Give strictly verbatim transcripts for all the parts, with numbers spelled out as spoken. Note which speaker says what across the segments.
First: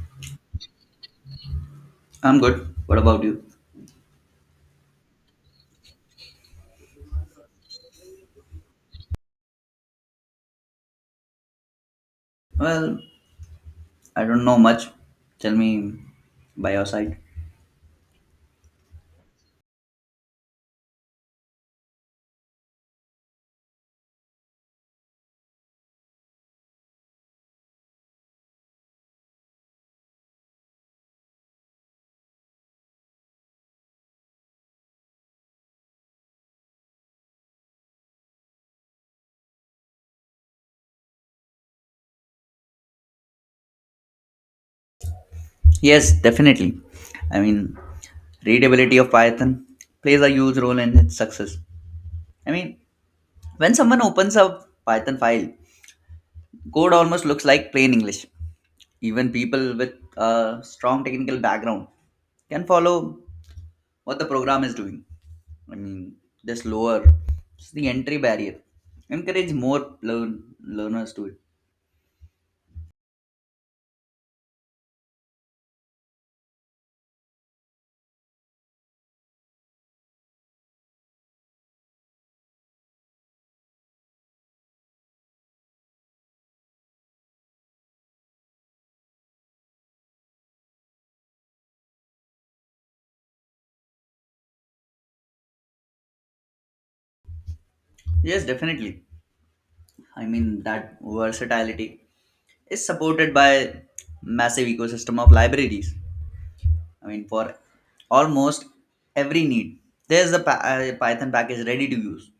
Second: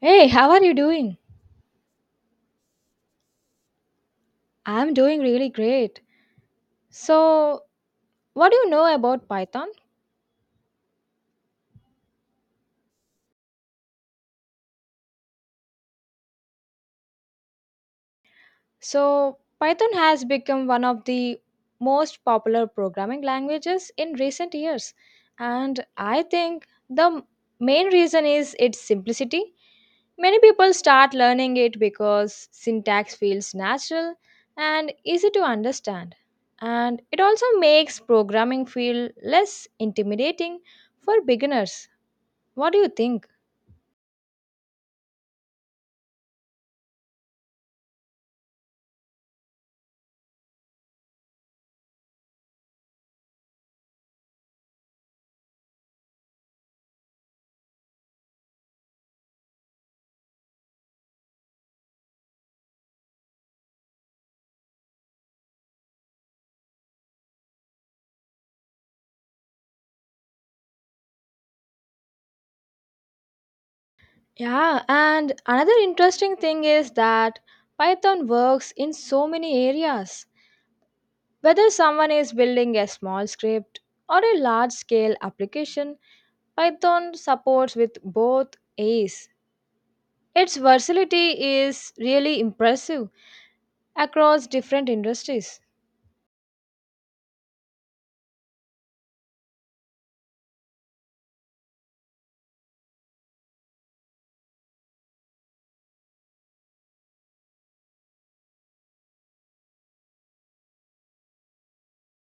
Speaker 1: Hey, how are you doing?
Speaker 2: I'm good. What about you?
Speaker 1: I'm doing really great. So, what do you know about Python?
Speaker 2: Well, I don't know much. Tell me by your side.
Speaker 1: So, Python has become one of the most popular programming languages in recent years. And I think the m- main reason is its simplicity. Many people start learning it because syntax feels natural and easy to understand. And it also makes programming feel less intimidating for beginners. What do you think?
Speaker 2: Yes, definitely. I mean, readability of Python plays a huge role in its success. I mean, when someone opens a Python file, code almost looks like plain English. Even people with a strong technical background can follow what the program is doing. I mean, this lower the entry barrier. Encourage more learn learners to it.
Speaker 1: Yeah, and another interesting thing is that Python works in so many areas. Whether someone is building a small script or a large scale application, Python supports with both A's. Its versatility is really impressive across different industries.
Speaker 2: Yes, definitely. I mean, that versatility is supported by massive ecosystem of libraries. I mean, for almost every need, there's a pa- uh, Python package ready to use.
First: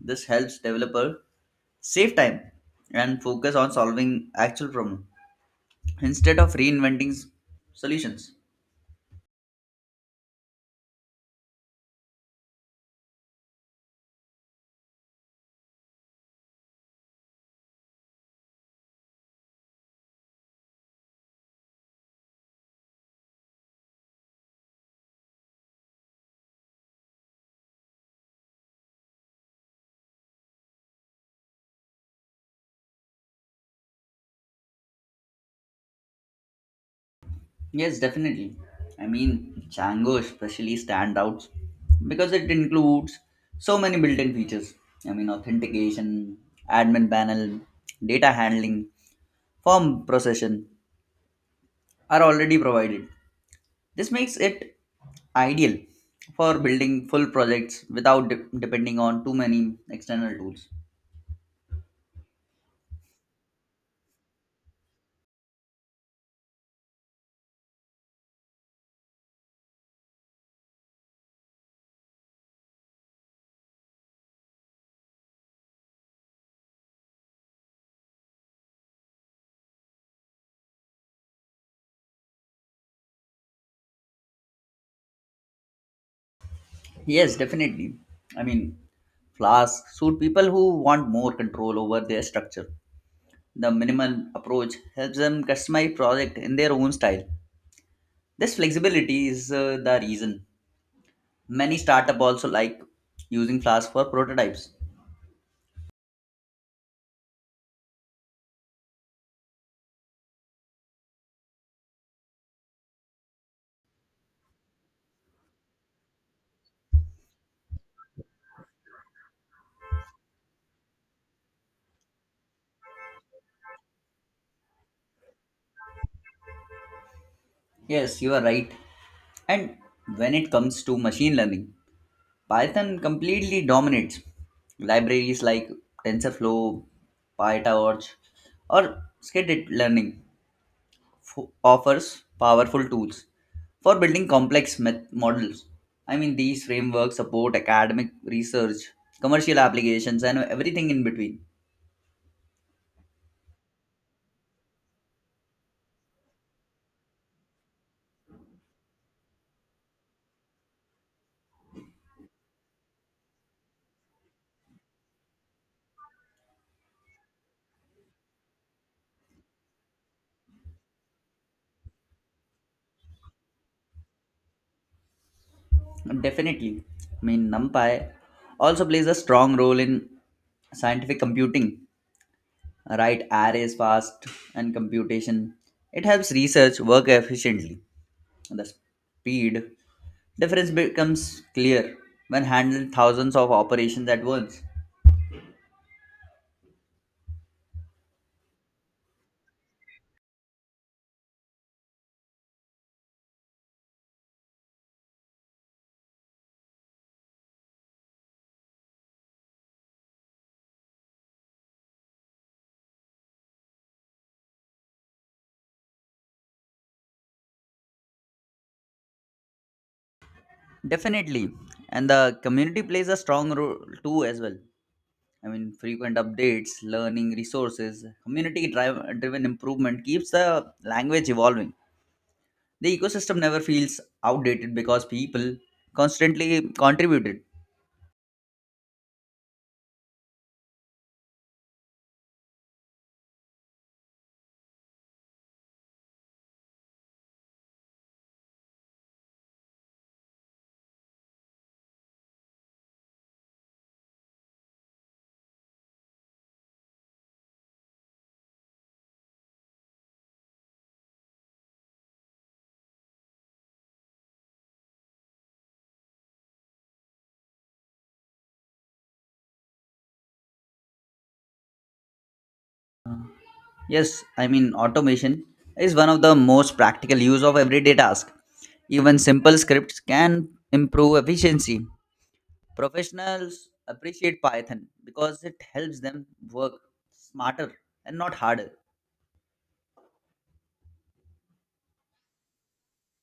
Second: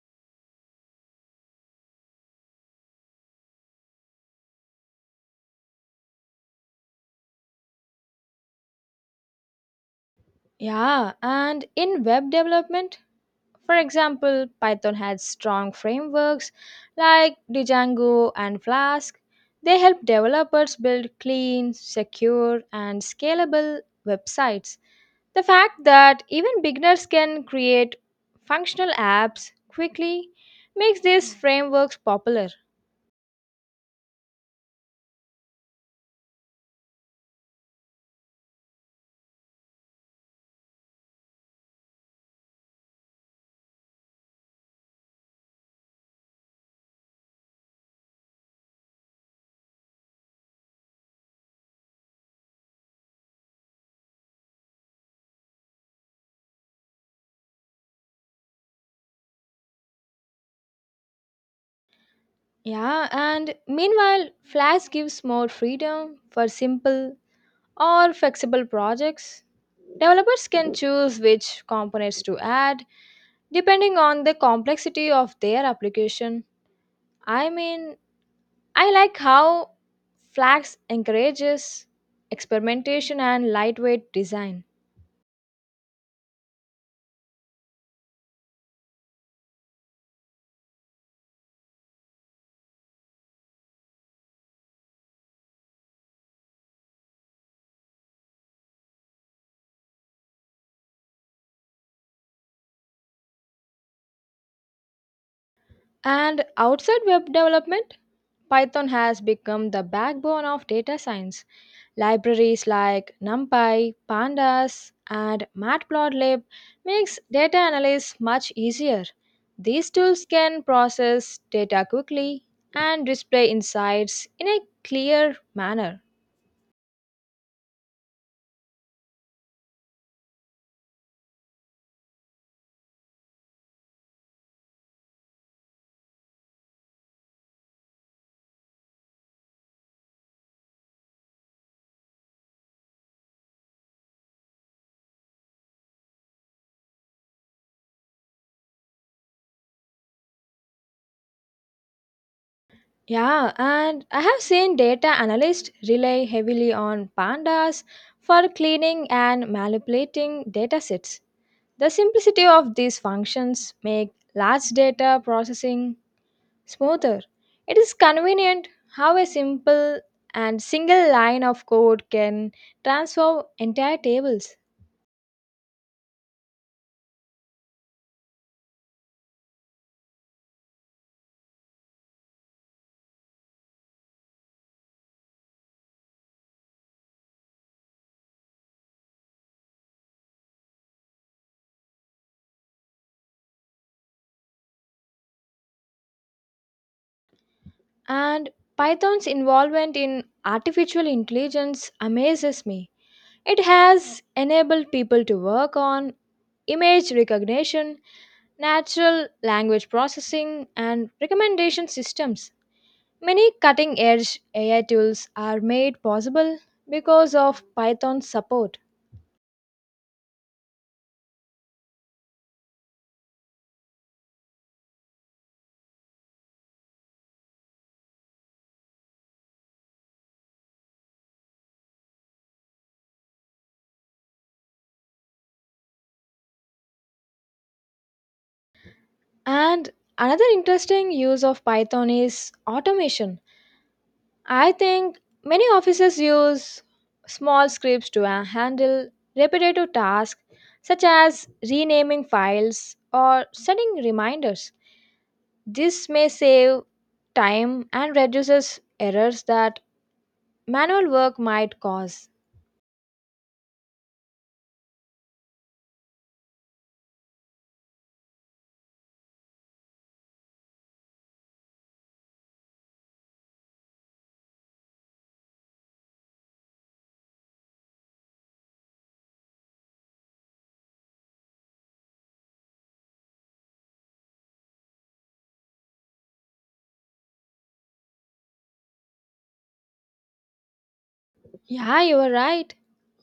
Speaker 2: This helps developer save time and focus on solving actual problem instead of reinventing s- solutions.
Speaker 1: Yeah, and in web development, for example, Python has strong frameworks like Django and Flask. They help developers build clean, secure, and scalable websites. The fact that even beginners can create functional apps quickly makes these frameworks popular.
Speaker 2: Yes, definitely. I mean, Django especially stand out because it includes so many built-in features. I mean, authentication, admin panel, data handling, form procession are already provided. This makes it ideal for building full projects without de- depending on too many external tools.
Speaker 1: Yeah, and meanwhile, Flask gives more freedom for simple, or flexible projects. Developers can choose which components to add depending on the complexity of their application. I mean, I like how Flax encourages experimentation and lightweight design.
Speaker 2: Yes, definitely. I mean, Flask suit people who want more control over their structure. The minimal approach helps them customize project in their own style. This flexibility is uh, the reason many startup also like using Flask for prototypes.
Speaker 1: And outside web development, Python has become the backbone of data science. Libraries like NumPy, Pandas, and Matplotlib makes data analysis much easier. These tools can process data quickly and display insights in a clear manner.
Speaker 2: Yes, you are right. And when it comes to machine learning, Python completely dominates. Libraries like TensorFlow, PyTorch, or scattered learning f- offers powerful tools for building complex met- models. I mean, these frameworks support academic research, commercial applications, and everything in between.
Speaker 1: Yeah, and I have seen data analysts rely heavily on pandas for cleaning and manipulating datasets. The simplicity of these functions make large data processing smoother. It is convenient how a simple and single line of code can transform entire tables.
Speaker 2: Definitely. I mean, NumPy also plays a strong role in scientific computing, right? Arrays fast and computation. It helps research work efficiently. The speed difference becomes clear when handling thousands of operations at once.
Speaker 1: And Python's involvement in artificial intelligence amazes me. It has enabled people to work on image recognition, natural language processing, and recommendation systems. Many cutting edge A I tools are made possible because of Python's support.
Speaker 2: Definitely. And the community plays a strong role too as well. I mean, frequent updates, learning resources, community drive, driven improvement keeps the language evolving. The ecosystem never feels outdated because people constantly contributed.
Speaker 1: And another interesting use of Python is automation. I think many offices use small scripts to uh, handle repetitive tasks such as renaming files or setting reminders. This may save time and reduces errors that manual work might cause.
Speaker 2: Yes, I mean, automation is one of the most practical use of everyday task. Even simple scripts can improve efficiency. Professionals appreciate Python because it helps them work smarter and not harder.
Speaker 1: Yeah, you are right.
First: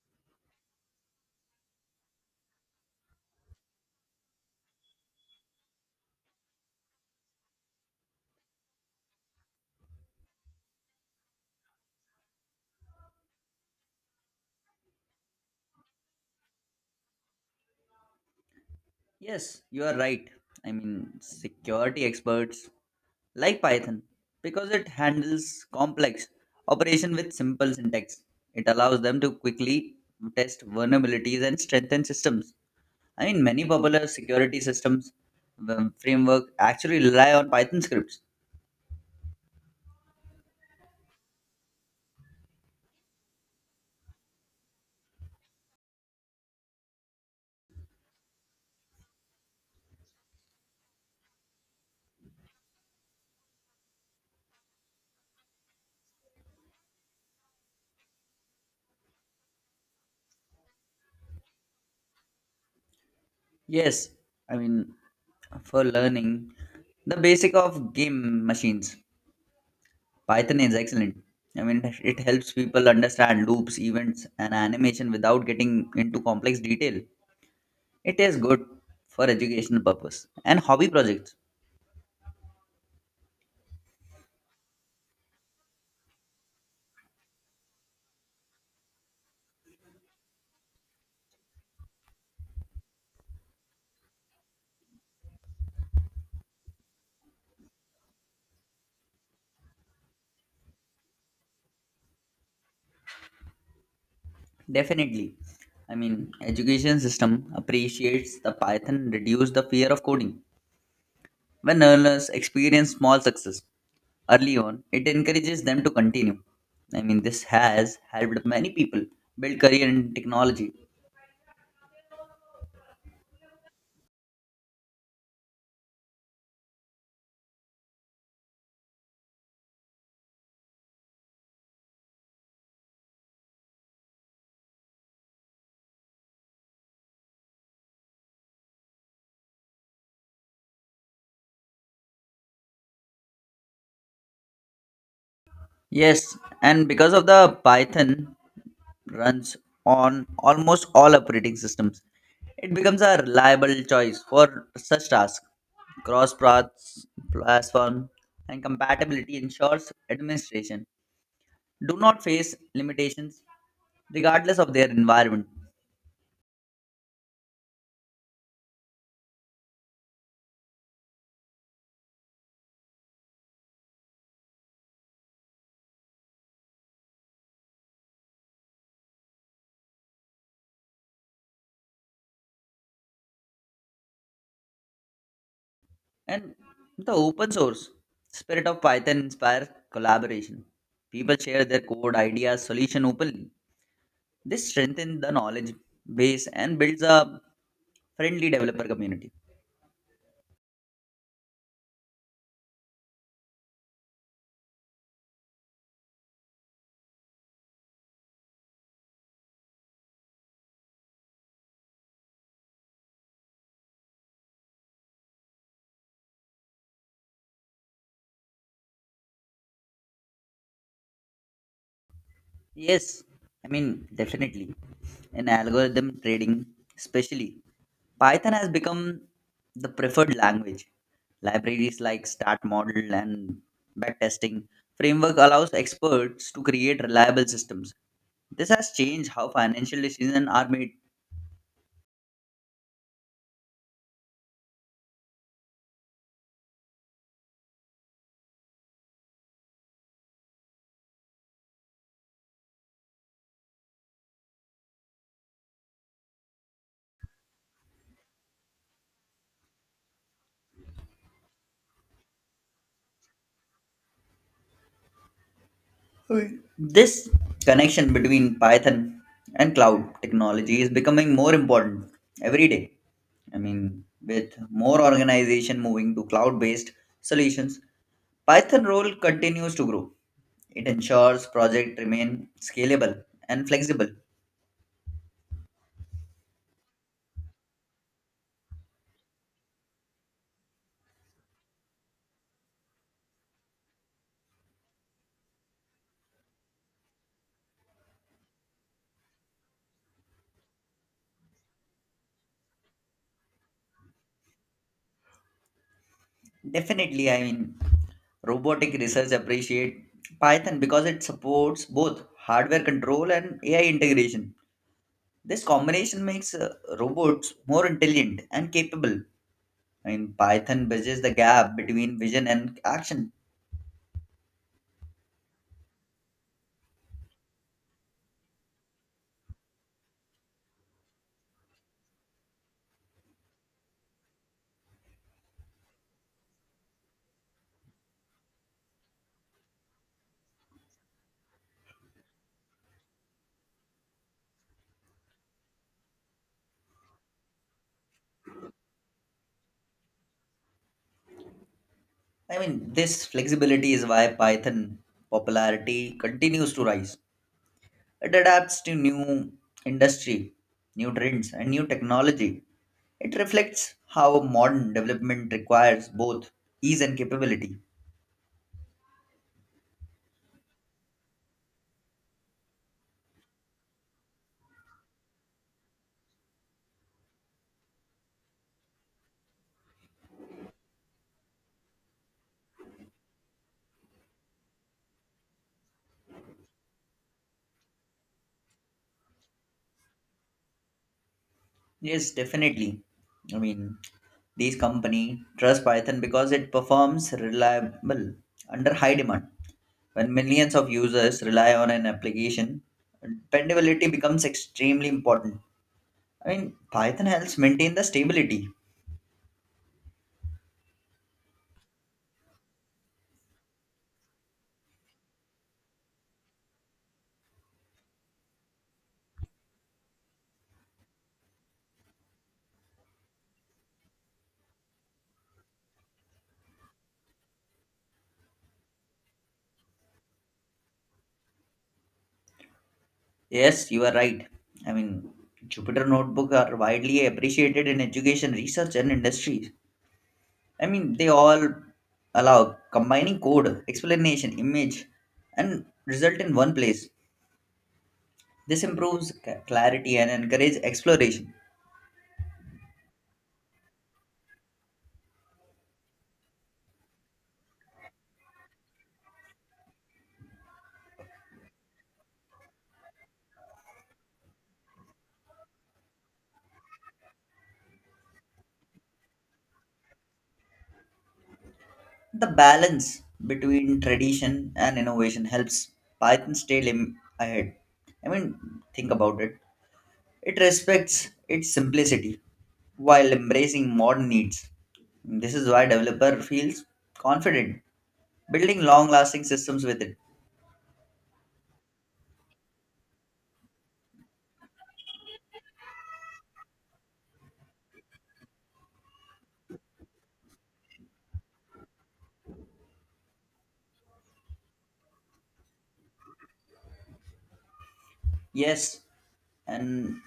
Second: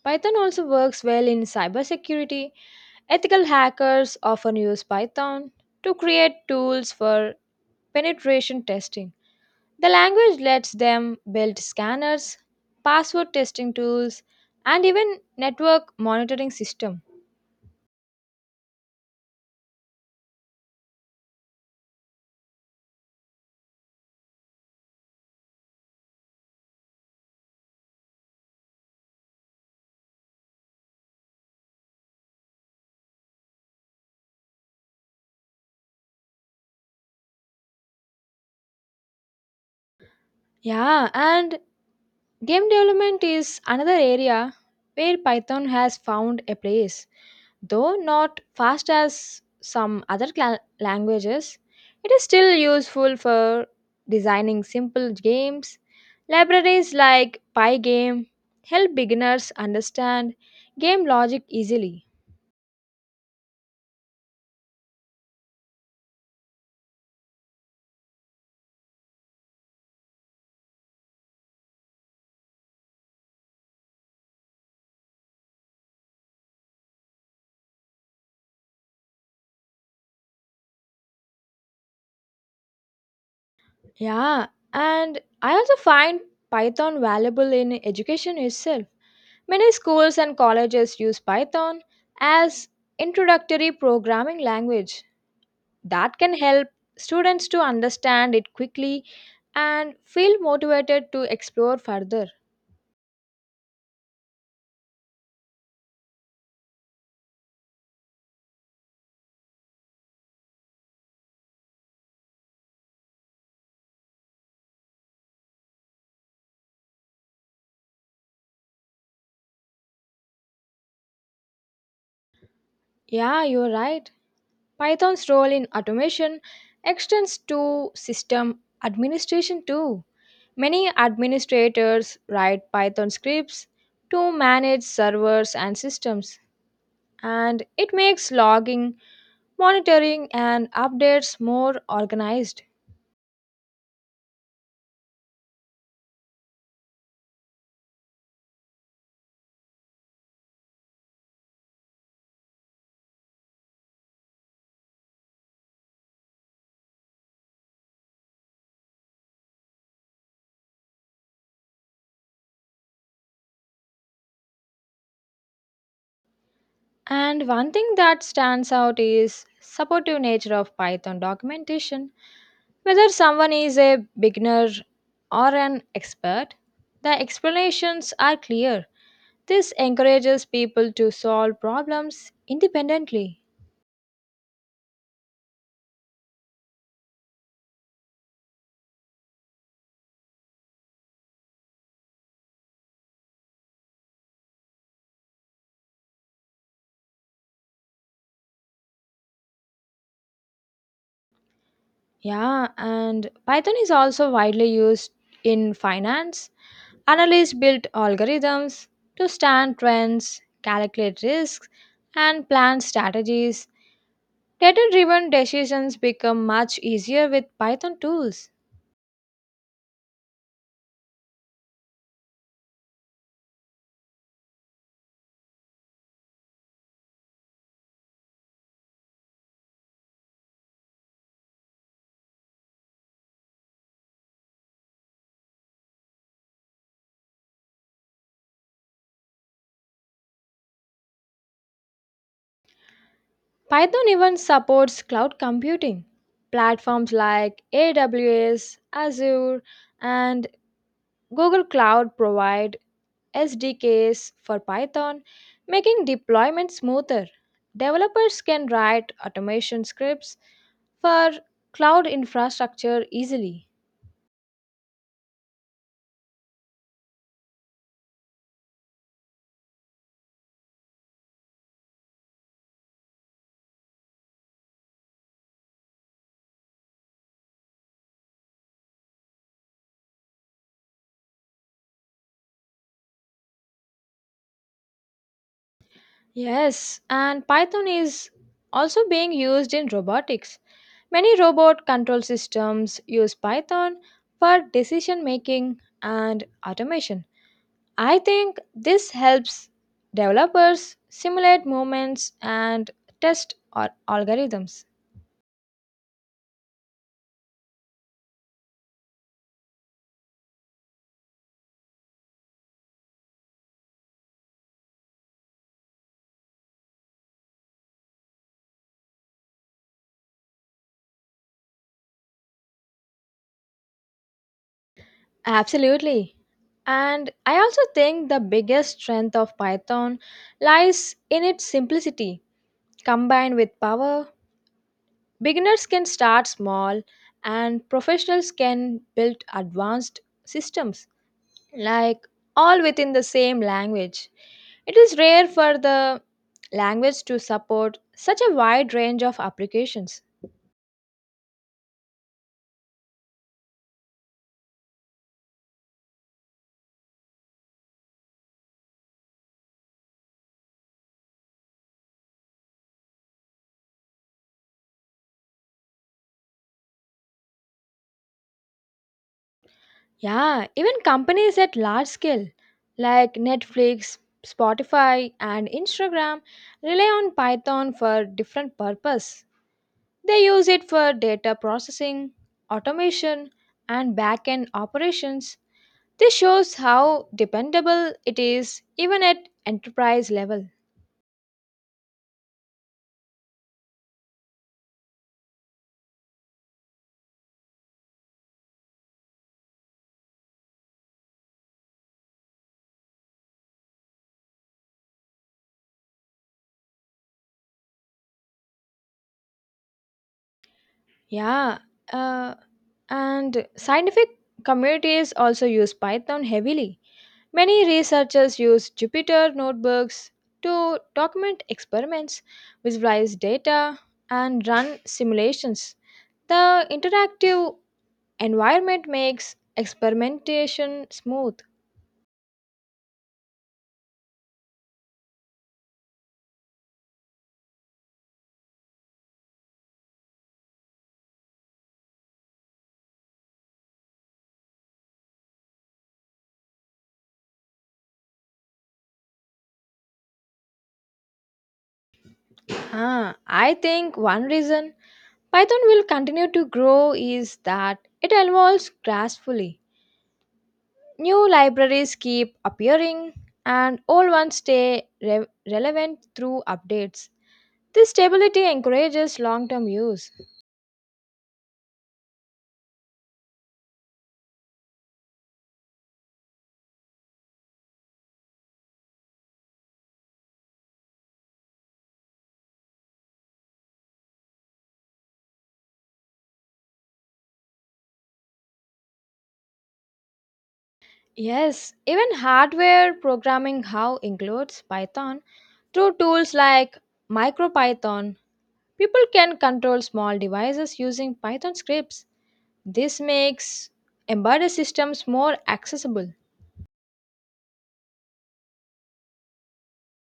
Speaker 1: Python also works well in cybersecurity. Ethical hackers often use Python to create tools for penetration testing. The language lets them build scanners, password testing tools, and even network monitoring system.
Speaker 2: Yes, you are right. I mean, security experts like Python because it handles complex operation with simple syntax. It allows them to quickly test vulnerabilities and strengthen systems. I mean, many popular security systems um, framework actually rely on Python scripts.
Speaker 1: Yeah, and game development is another area where Python has found a place. Though not fast as some other cla- languages, it is still useful for designing simple games. Libraries like Pygame help beginners understand game logic easily.
Speaker 2: Yes, I mean, for learning, the basic of game machines, Python is excellent. I mean, it it helps people understand loops, events, and animation without getting into complex detail. It is good for educational purpose and hobby projects.
Speaker 1: Yeah, and I also find Python valuable in education itself. Many schools and colleges use Python as introductory programming language. That can help students to understand it quickly and feel motivated to explore further.
Speaker 2: Definitely, I mean, education system appreciates the Python, reduce the fear of coding. When learners experience small success early on, it encourages them to continue. I mean, this has helped many people build career in technology.
Speaker 1: Yeah, you're right. Python's role in automation extends to system administration too. Many administrators write Python scripts to manage servers and systems, and it makes logging, monitoring, and updates more organized.
Speaker 2: Yes, and because of the Python runs on almost all operating systems, it becomes a reliable choice for such tasks. Cross paths, platform, and compatibility ensures administration do not face limitations regardless of their environment.
Speaker 1: And one thing that stands out is supportive nature of Python documentation. Whether someone is a beginner or an expert, the explanations are clear. This encourages people to solve problems independently.
Speaker 2: And the open source spirit of Python inspires collaboration. People share their code, ideas, solution openly. This strengthens the knowledge base and builds a friendly developer community.
Speaker 1: Yeah, and Python is also widely used in finance. Analysts build algorithms to stand trends, calculate risks, and plan strategies. Data driven decisions become much easier with Python tools.
Speaker 2: Yes, I mean, definitely. In algorithm trading, especially, Python has become the preferred language. Libraries like Start Model and backtesting framework allows experts to create reliable systems. This has changed how financial decisions are made.
Speaker 1: Python even supports cloud computing. Platforms like A W S, Azure, and Google Cloud provide S D Ks for Python, making deployment smoother. Developers can write automation scripts for cloud infrastructure easily.
Speaker 2: Okay. This connection between Python and cloud technology is becoming more important every day. I mean, with more organization moving to cloud-based solutions, Python role continues to grow. It ensures project remain scalable and flexible.
Speaker 1: Yes, and Python is also being used in robotics. Many robot control systems use Python for decision making and automation. I think this helps developers simulate movements and test al- algorithms.
Speaker 2: Definitely, I mean, robotic research appreciate Python because it supports both hardware control and A I integration. This combination makes uh, robots more intelligent and capable. I mean, Python bridges the gap between vision and action.
Speaker 1: Absolutely. And I also think the biggest strength of Python lies in its simplicity combined with power. Beginners can start small, and professionals can build advanced systems, like all within the same language. It is rare for the language to support such a wide range of applications.
Speaker 2: I mean, this flexibility is why Python popularity continues to rise. It adapts to new industry, new trends, and new technology. It reflects how modern development requires both ease and capability.
Speaker 1: Yeah, even companies at large scale like Netflix, Spotify, and Instagram rely on Python for different purpose. They use it for data processing, automation, and back-end operations. This shows how dependable it is even at enterprise level.
Speaker 2: Yes, definitely. I mean, these company trust Python because it performs reliable under high demand. When millions of users rely on an application, dependability becomes extremely important. I mean, Python helps maintain the stability.
Speaker 1: Yeah, uh, and scientific communities also use Python heavily. Many researchers use Jupyter notebooks to document experiments, visualize data, and run simulations. The interactive environment makes experimentation smooth.
Speaker 2: Yes, you are right. I mean, Jupyter Notebook are widely appreciated in education, research, and industries. I mean, they all allow combining code, explanation, image, and result in one place. This improves c- clarity and encourages exploration.
Speaker 1: Ah, I think one reason Python will continue to grow is that it evolves gracefully. New libraries keep appearing and old ones stay re- relevant through updates. This stability encourages long term use.
Speaker 2: The balance between tradition and innovation helps Python stay lim- ahead. I mean, think about it. It respects its simplicity while embracing modern needs. This is why developer feels confident building long-lasting systems with it.
Speaker 1: Yes, even hardware programming how includes Python through tools like MicroPython. People can control small devices using Python scripts. This makes embedded systems more accessible.
Speaker 2: Yes, and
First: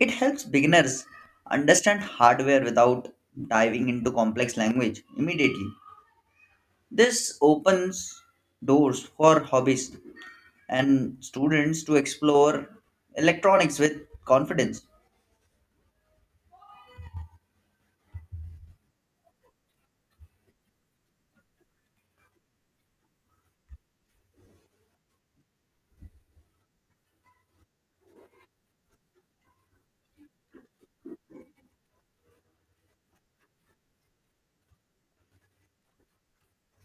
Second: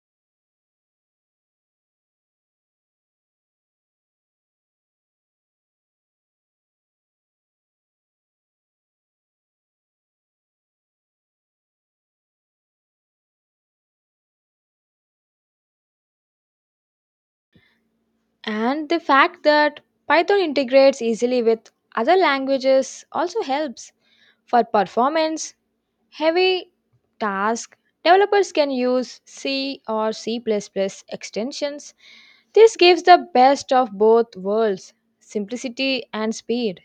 Speaker 2: it helps beginners understand hardware without diving into complex language immediately. This opens doors for hobbies and students to explore electronics with confidence.
Speaker 1: And the fact that Python integrates easily with other languages also helps. For performance heavy tasks, developers can use C or C extensions. This gives the best of both worlds simplicity and speed.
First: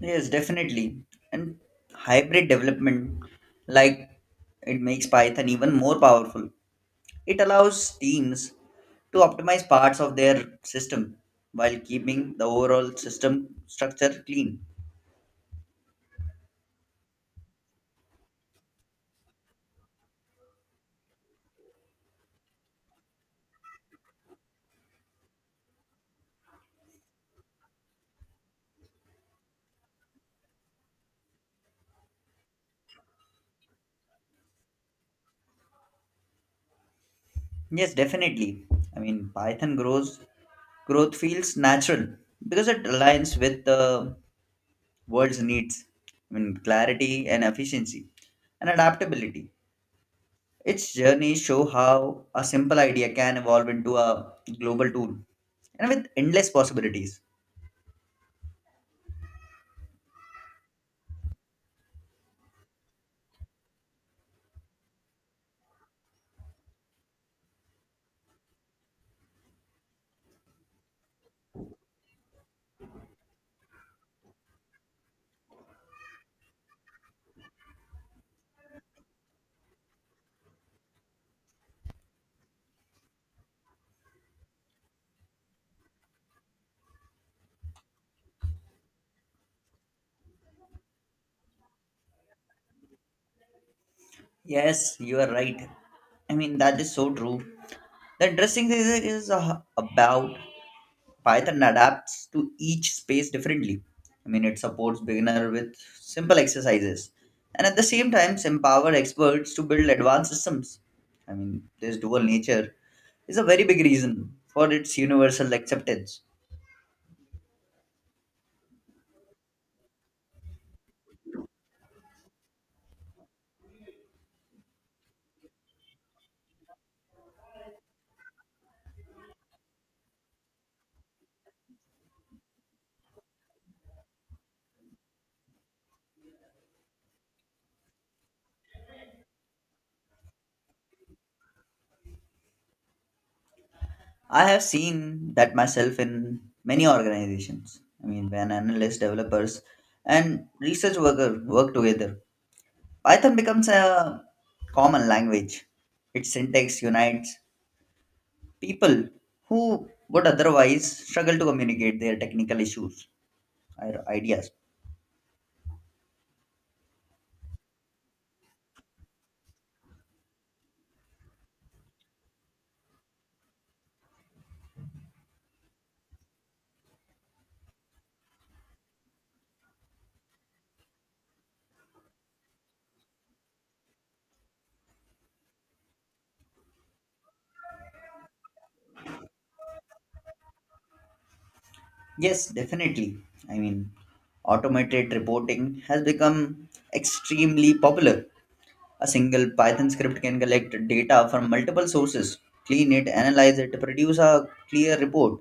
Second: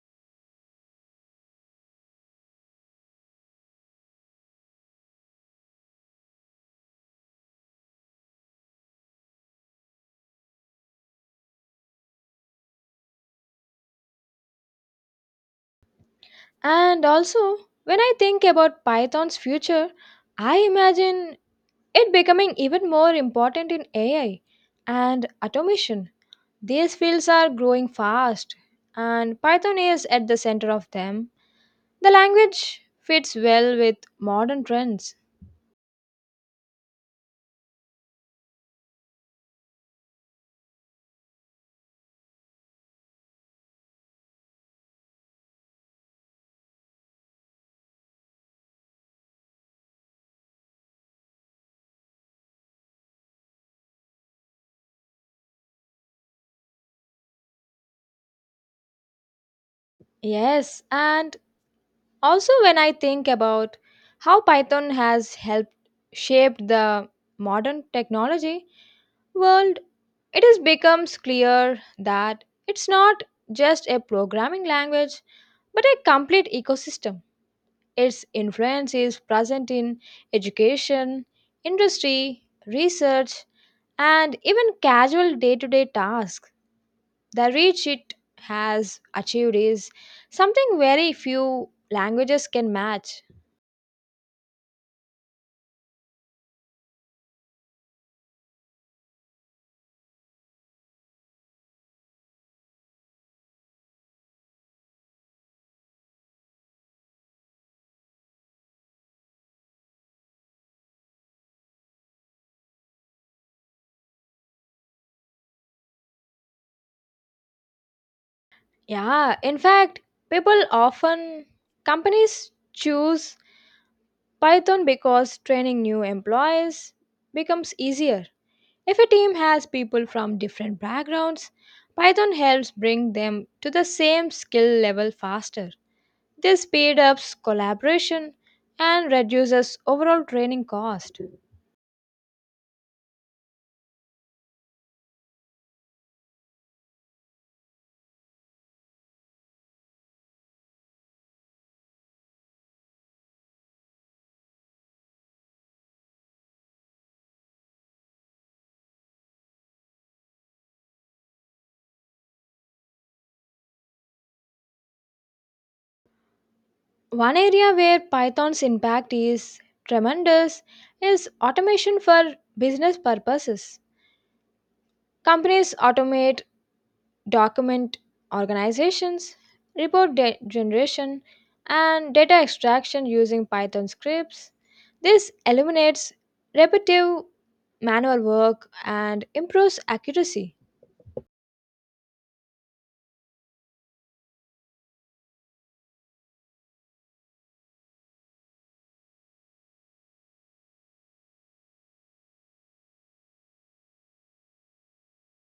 Speaker 2: Yes, definitely. And hybrid development, like, it makes Python even more powerful. It allows teams to optimize parts of their system while keeping the overall system structure clean.
Speaker 1: And also, when I think about Python's future, I imagine it becoming even more important in A I and automation. These fields are growing fast, and Python is at the center of them. The language fits well with modern trends.
Speaker 2: Yes, definitely. I mean, Python grows growth feels natural because it aligns with the world's needs. I mean, clarity and efficiency and adaptability. Its journeys show how a simple idea can evolve into a global tool and with endless possibilities.
Speaker 1: Yes, and also when I think about how Python has helped shape the modern technology world, it is becomes clear that it's not just a programming language but a complete ecosystem. Its influence is present in education, industry, research, and even casual day to day tasks. The reach it has achieved is something very few languages can match.
Speaker 2: Yes, you are right. I mean, that is so true. The interesting thing is is, uh, about Python adapts to each space differently. I mean, it supports beginner with simple exercises and at the same time empower experts to build advanced systems. I mean, this dual nature is a very big reason for its universal acceptance.
Speaker 1: Yeah, in fact, people often, companies choose Python because training new employees becomes easier. If a team has people from different backgrounds, Python helps bring them to the same skill level faster. This speed ups collaboration and reduces overall training cost.
Speaker 2: I have seen that myself in many organizations. I mean, when analysts, developers, and research worker work together, Python becomes a common language. Its syntax unites people who would otherwise struggle to communicate their technical issues or ideas.
Speaker 1: One area where Python's impact is tremendous is automation for business purposes. Companies automate document organizations, report de- generation, and data extraction using Python scripts. This eliminates repetitive manual work and improves accuracy.
Speaker 2: Yes, definitely. I mean, automated reporting has become extremely popular. A single Python script can collect data from multiple sources, clean it, analyze it, produce a clear report.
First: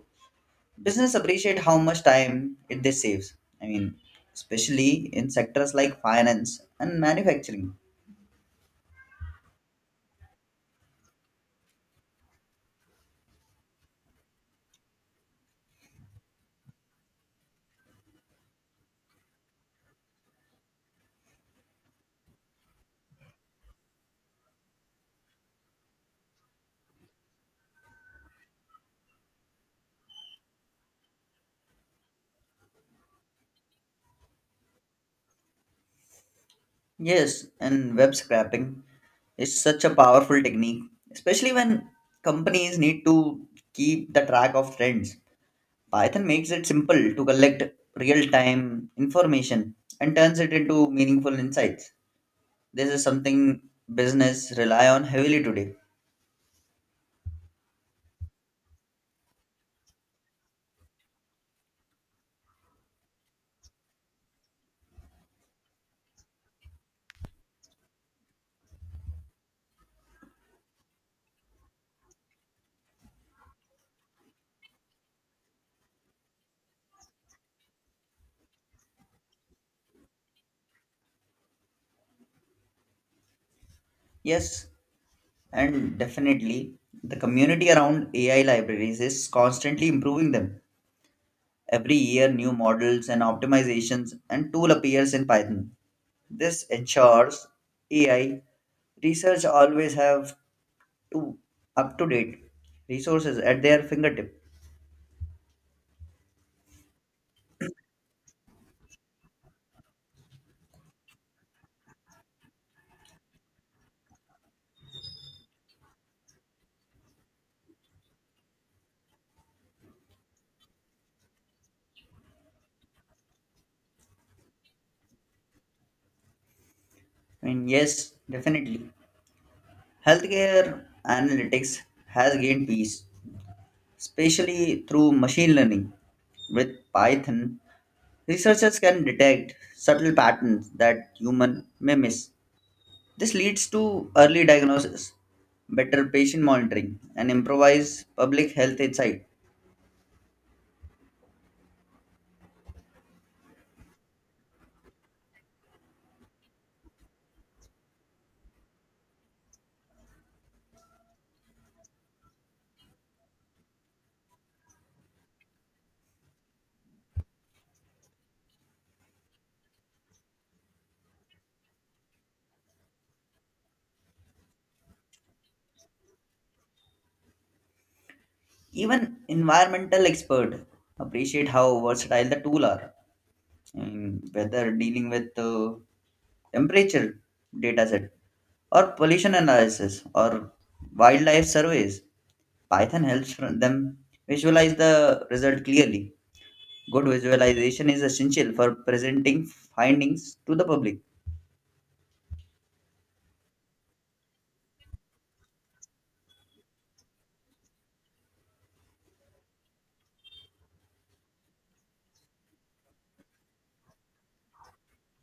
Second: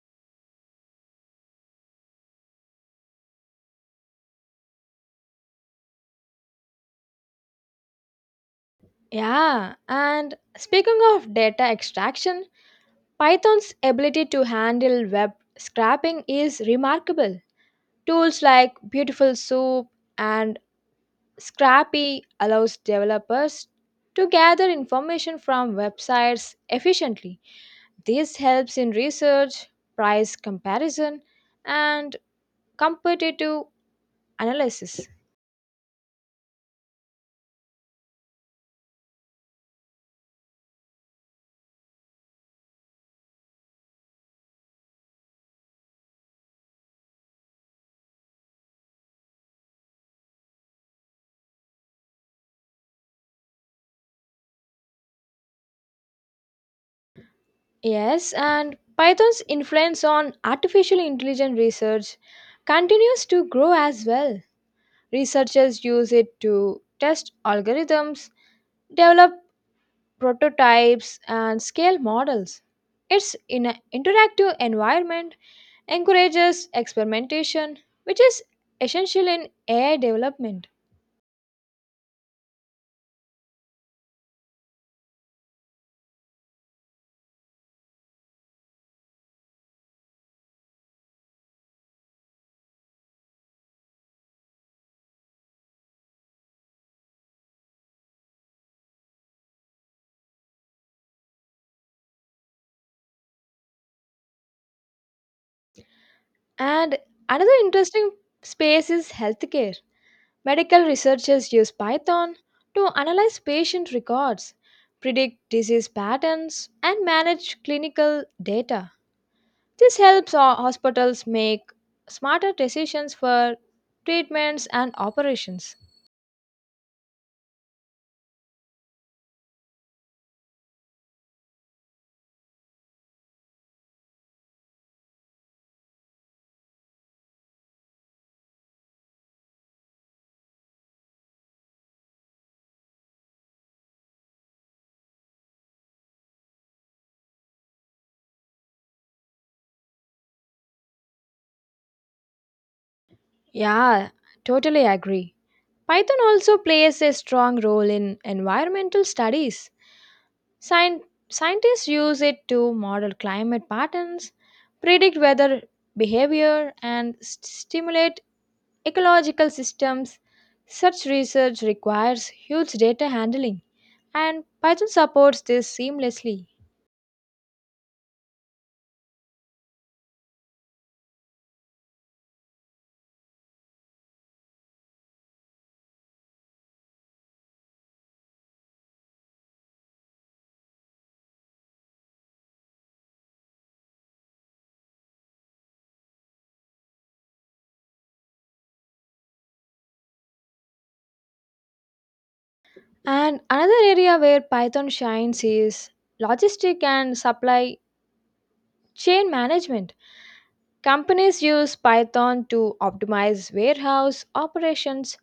Speaker 2: Business appreciate how much time it this saves. I mean, especially in sectors like finance and manufacturing.
Speaker 1: Yeah, and speaking of data extraction, Python's ability to handle web scraping is remarkable. Tools like Beautiful Soup and Scrappy allows developers to gather information from websites efficiently. This helps in research, price comparison, and competitive analysis.
Speaker 2: Yes, and web scraping is such a powerful technique, especially when companies need to keep the track of trends. Python makes it simple to collect real time information and turns it into meaningful insights. This is something business rely on heavily today.
Speaker 1: Yes, and Python's influence on artificial intelligence research continues to grow as well. Researchers use it to test algorithms, develop prototypes, and scale models. It's in an interactive environment encourages experimentation, which is essential in A I development.
Speaker 2: Yes, and definitely the community around A I libraries is constantly improving them. Every year new models and optimizations and tool appears in Python. This ensures A I research always have to up to date resources at their fingertip.
Speaker 1: And another interesting space is healthcare. Medical researchers use Python to analyze patient records, predict disease patterns, and manage clinical data. This helps our hospitals make smarter decisions for treatments and operations.
Speaker 2: I mean, yes, definitely. Healthcare analytics has gained peace, especially through machine learning. With Python, researchers can detect subtle patterns that human may miss. This leads to early diagnosis, better patient monitoring, and improvised public health insight.
Speaker 1: Yeah, totally agree. Python also plays a strong role in environmental studies. Scien- Scientists use it to model climate patterns, predict weather behavior, and st- stimulate ecological systems. Such research requires huge data handling, and Python supports this seamlessly.
Speaker 2: Even environmental expert appreciate how versatile the tool are, in whether dealing with uh, temperature data set or pollution analysis or wildlife surveys. Python helps from them visualize the result clearly. Good visualization is essential for presenting findings to the public.
Speaker 1: And another area where Python shines is logistic and supply chain management. Companies use Python to optimize warehouse operations,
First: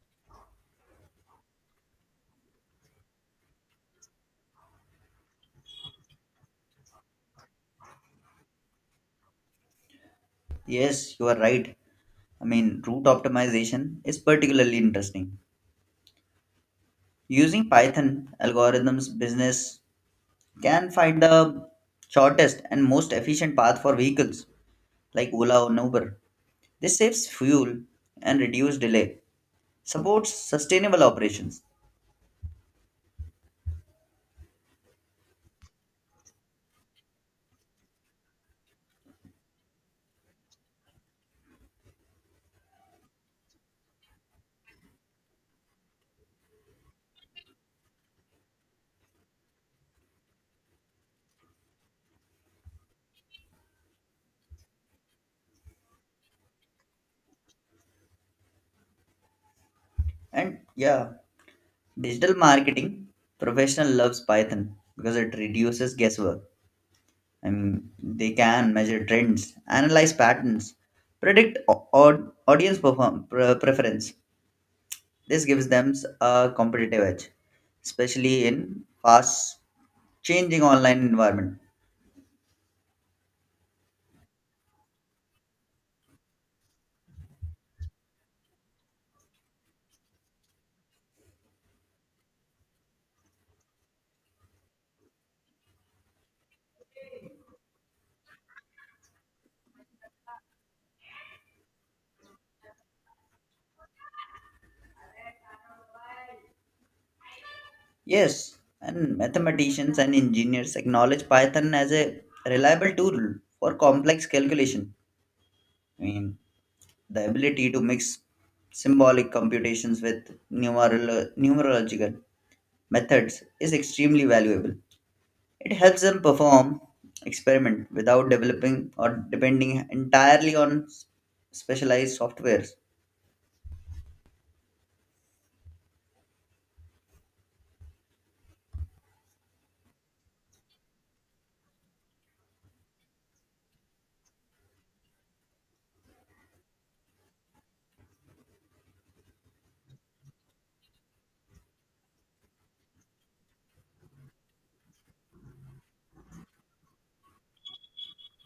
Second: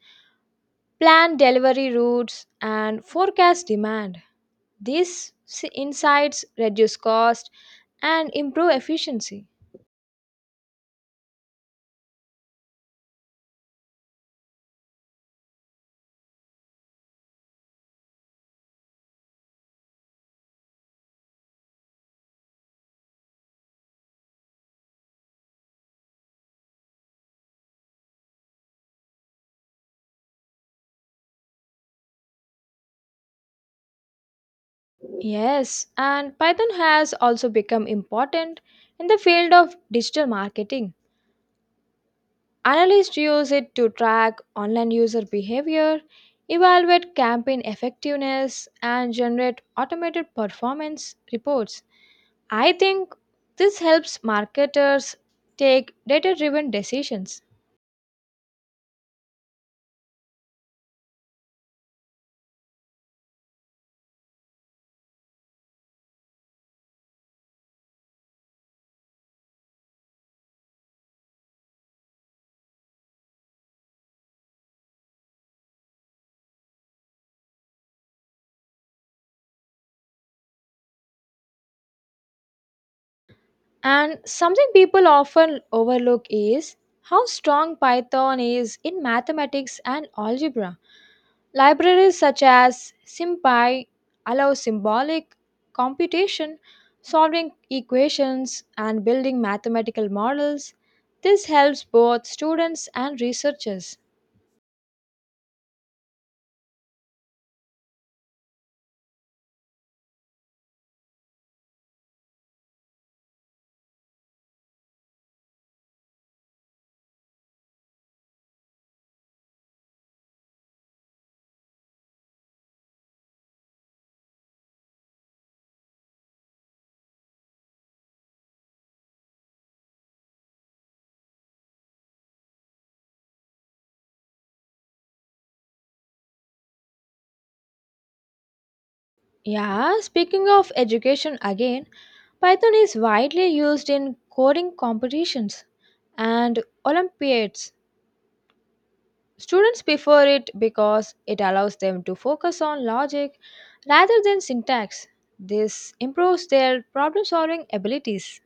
Speaker 1: plan delivery routes, and forecast demand. These s- insights reduce cost and improve efficiency.
Speaker 2: Yes, you are right. I mean, route optimization is particularly interesting. Using Python algorithms, business can find the shortest and most efficient path for vehicles like Ola or Uber. This saves fuel and reduces delay, supports sustainable operations.
Speaker 1: Yes, and Python has also become important in the field of digital marketing. Analysts use it to track online user behavior, evaluate campaign effectiveness, and generate automated performance reports. I think this helps marketers take data driven decisions.
Speaker 2: And yeah, digital marketing professional loves Python because it reduces guesswork. I mean, they can measure trends, analyze patterns, predict o- od- audience perform- pre- preference. This gives them a competitive edge, especially in fast changing online environment.
Speaker 1: And something people often overlook is how strong Python is in mathematics and algebra. Libraries such as SymPy allow symbolic computation, solving equations, and building mathematical models. This helps both students and researchers.
Speaker 2: Yes, and mathematicians and engineers acknowledge Python as a reliable tool for complex calculation. I mean, the ability to mix symbolic computations with numerolo- numerological methods is extremely valuable. It helps them perform experiment without developing or depending entirely on s- specialized softwares.
Speaker 1: Yeah, speaking of education again, Python is widely used in coding competitions and Olympiads. Students prefer it because it allows them to focus on logic rather than syntax. This improves their problem solving abilities.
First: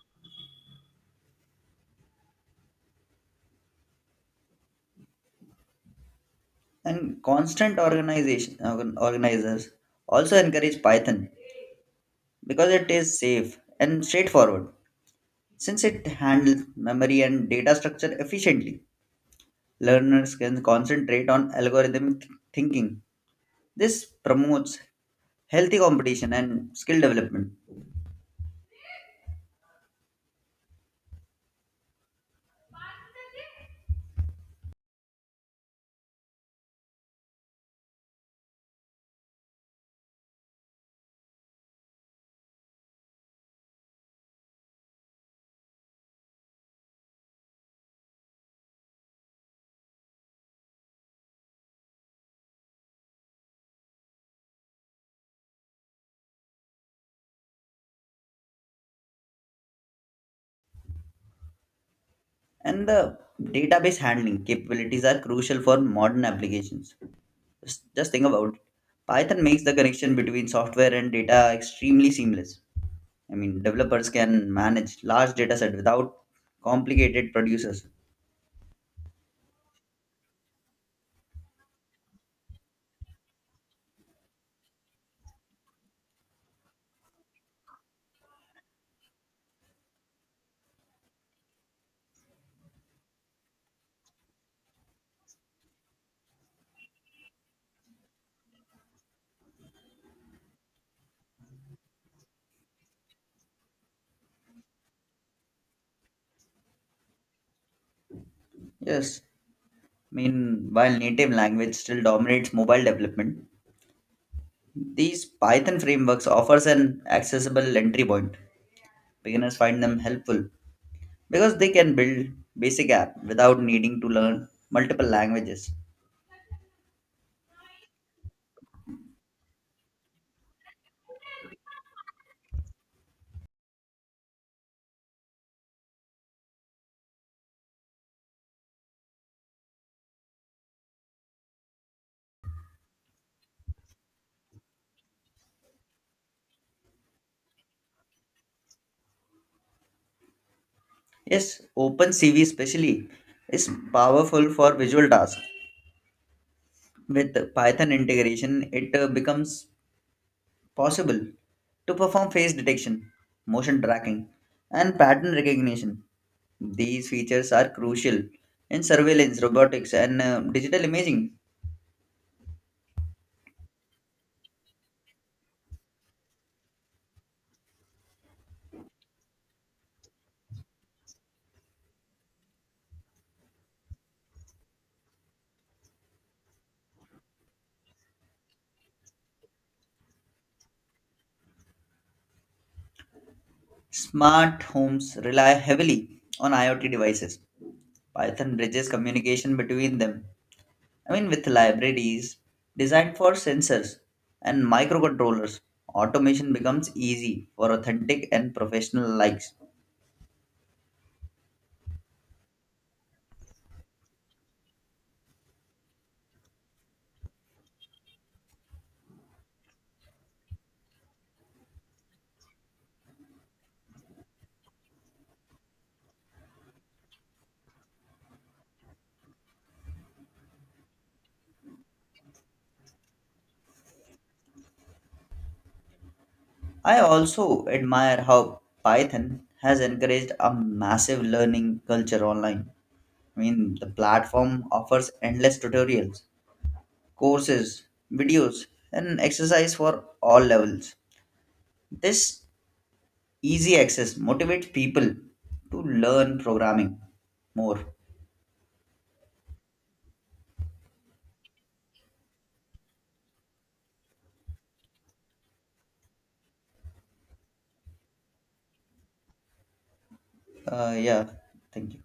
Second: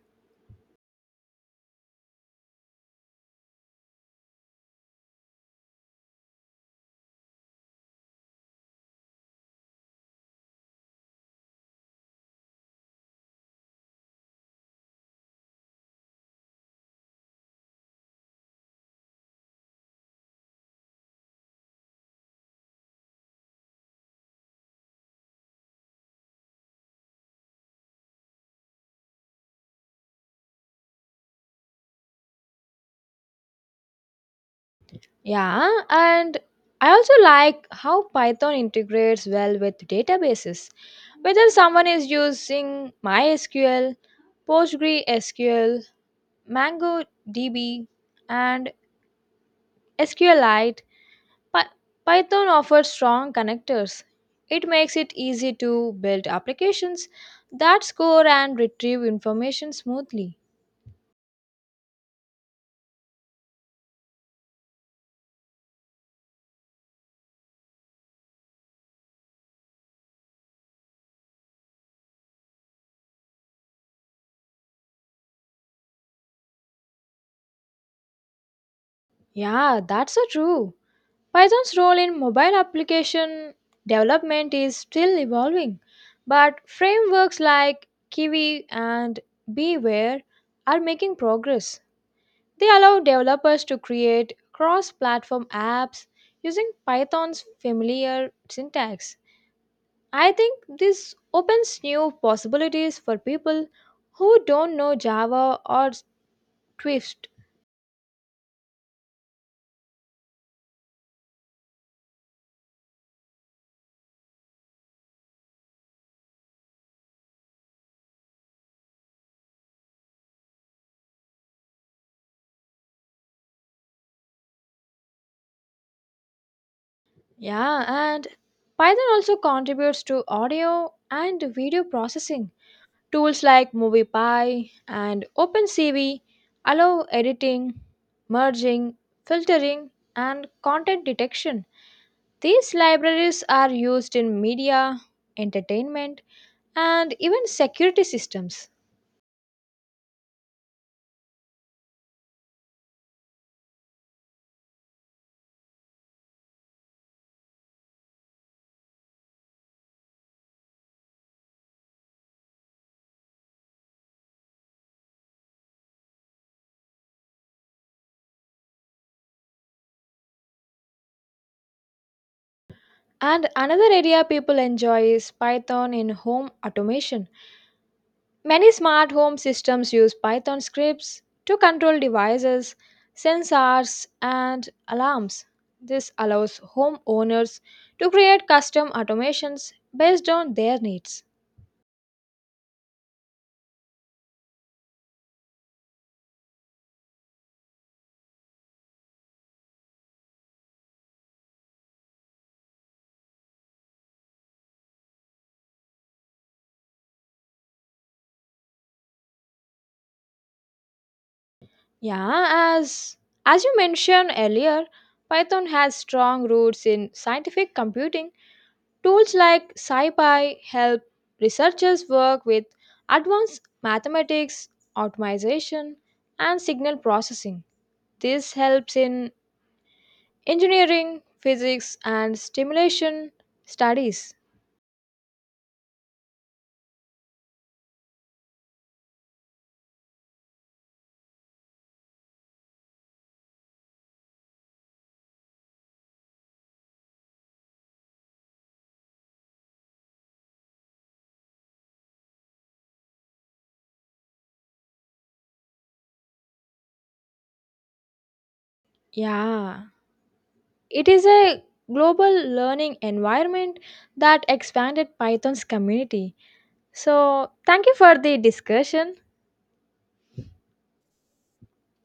Speaker 2: And constant organization organ- organizers also encourage Python because it is safe and straightforward. Since it handles memory and data structure efficiently, learners can concentrate on algorithmic thinking. This promotes healthy competition and skill development.
Speaker 1: Yeah, and I also like how Python integrates well with databases. Whether someone is using MySQL, PostgreSQL, MongoDB, and SQLite, Py- Python offers strong connectors. It makes it easy to build applications that score and retrieve information smoothly.
Speaker 2: And the database handling capabilities are crucial for modern applications. Just, just think about it. Python makes the connection between software and data extremely seamless. I mean, developers can manage large data set without complicated producers.
Speaker 1: Yeah, that's so true. Python's role in mobile application development is still evolving, but frameworks like Kiwi and Beware are making progress. They allow developers to create cross platform apps using Python's familiar syntax. I think this opens new possibilities for people who don't know Java or Swift.
Speaker 2: Yes, I mean, while native language still dominates mobile development, these Python frameworks offers an accessible entry point. Beginners find them helpful because they can build basic app without needing to learn multiple languages.
Speaker 1: Yeah, and Python also contributes to audio and video processing. Tools like MoviePy and OpenCV allow editing, merging, filtering, and content detection. These libraries are used in media, entertainment, and even security systems.
Speaker 2: Yes, OpenCV especially is powerful for visual tasks. With Python integration, it uh, becomes possible to perform face detection, motion tracking, and pattern recognition. These features are crucial in surveillance, robotics, and uh, digital imaging.
Speaker 1: And another area people enjoy is Python in home automation. Many smart home systems use Python scripts to control devices, sensors, and alarms. This allows homeowners to create custom automations based on their needs.
Speaker 2: Smart homes rely heavily on IoT devices. Python bridges communication between them. I mean, with libraries designed for sensors and microcontrollers, automation becomes easy for authentic and professional likes.
Speaker 1: Yeah, as as you mentioned earlier, Python has strong roots in scientific computing. Tools like SciPy help researchers work with advanced mathematics, automation, and signal processing. This helps in engineering, physics, and stimulation studies.
Speaker 2: I also admire how Python has encouraged a massive learning culture online. I mean, the platform offers endless tutorials, courses, videos, and exercise for all levels. This easy access motivates people to learn programming more.
Speaker 1: Yeah, it is a global learning environment that expanded Python's community. So, thank you for the discussion.
Speaker 2: Uh, yeah, thank you.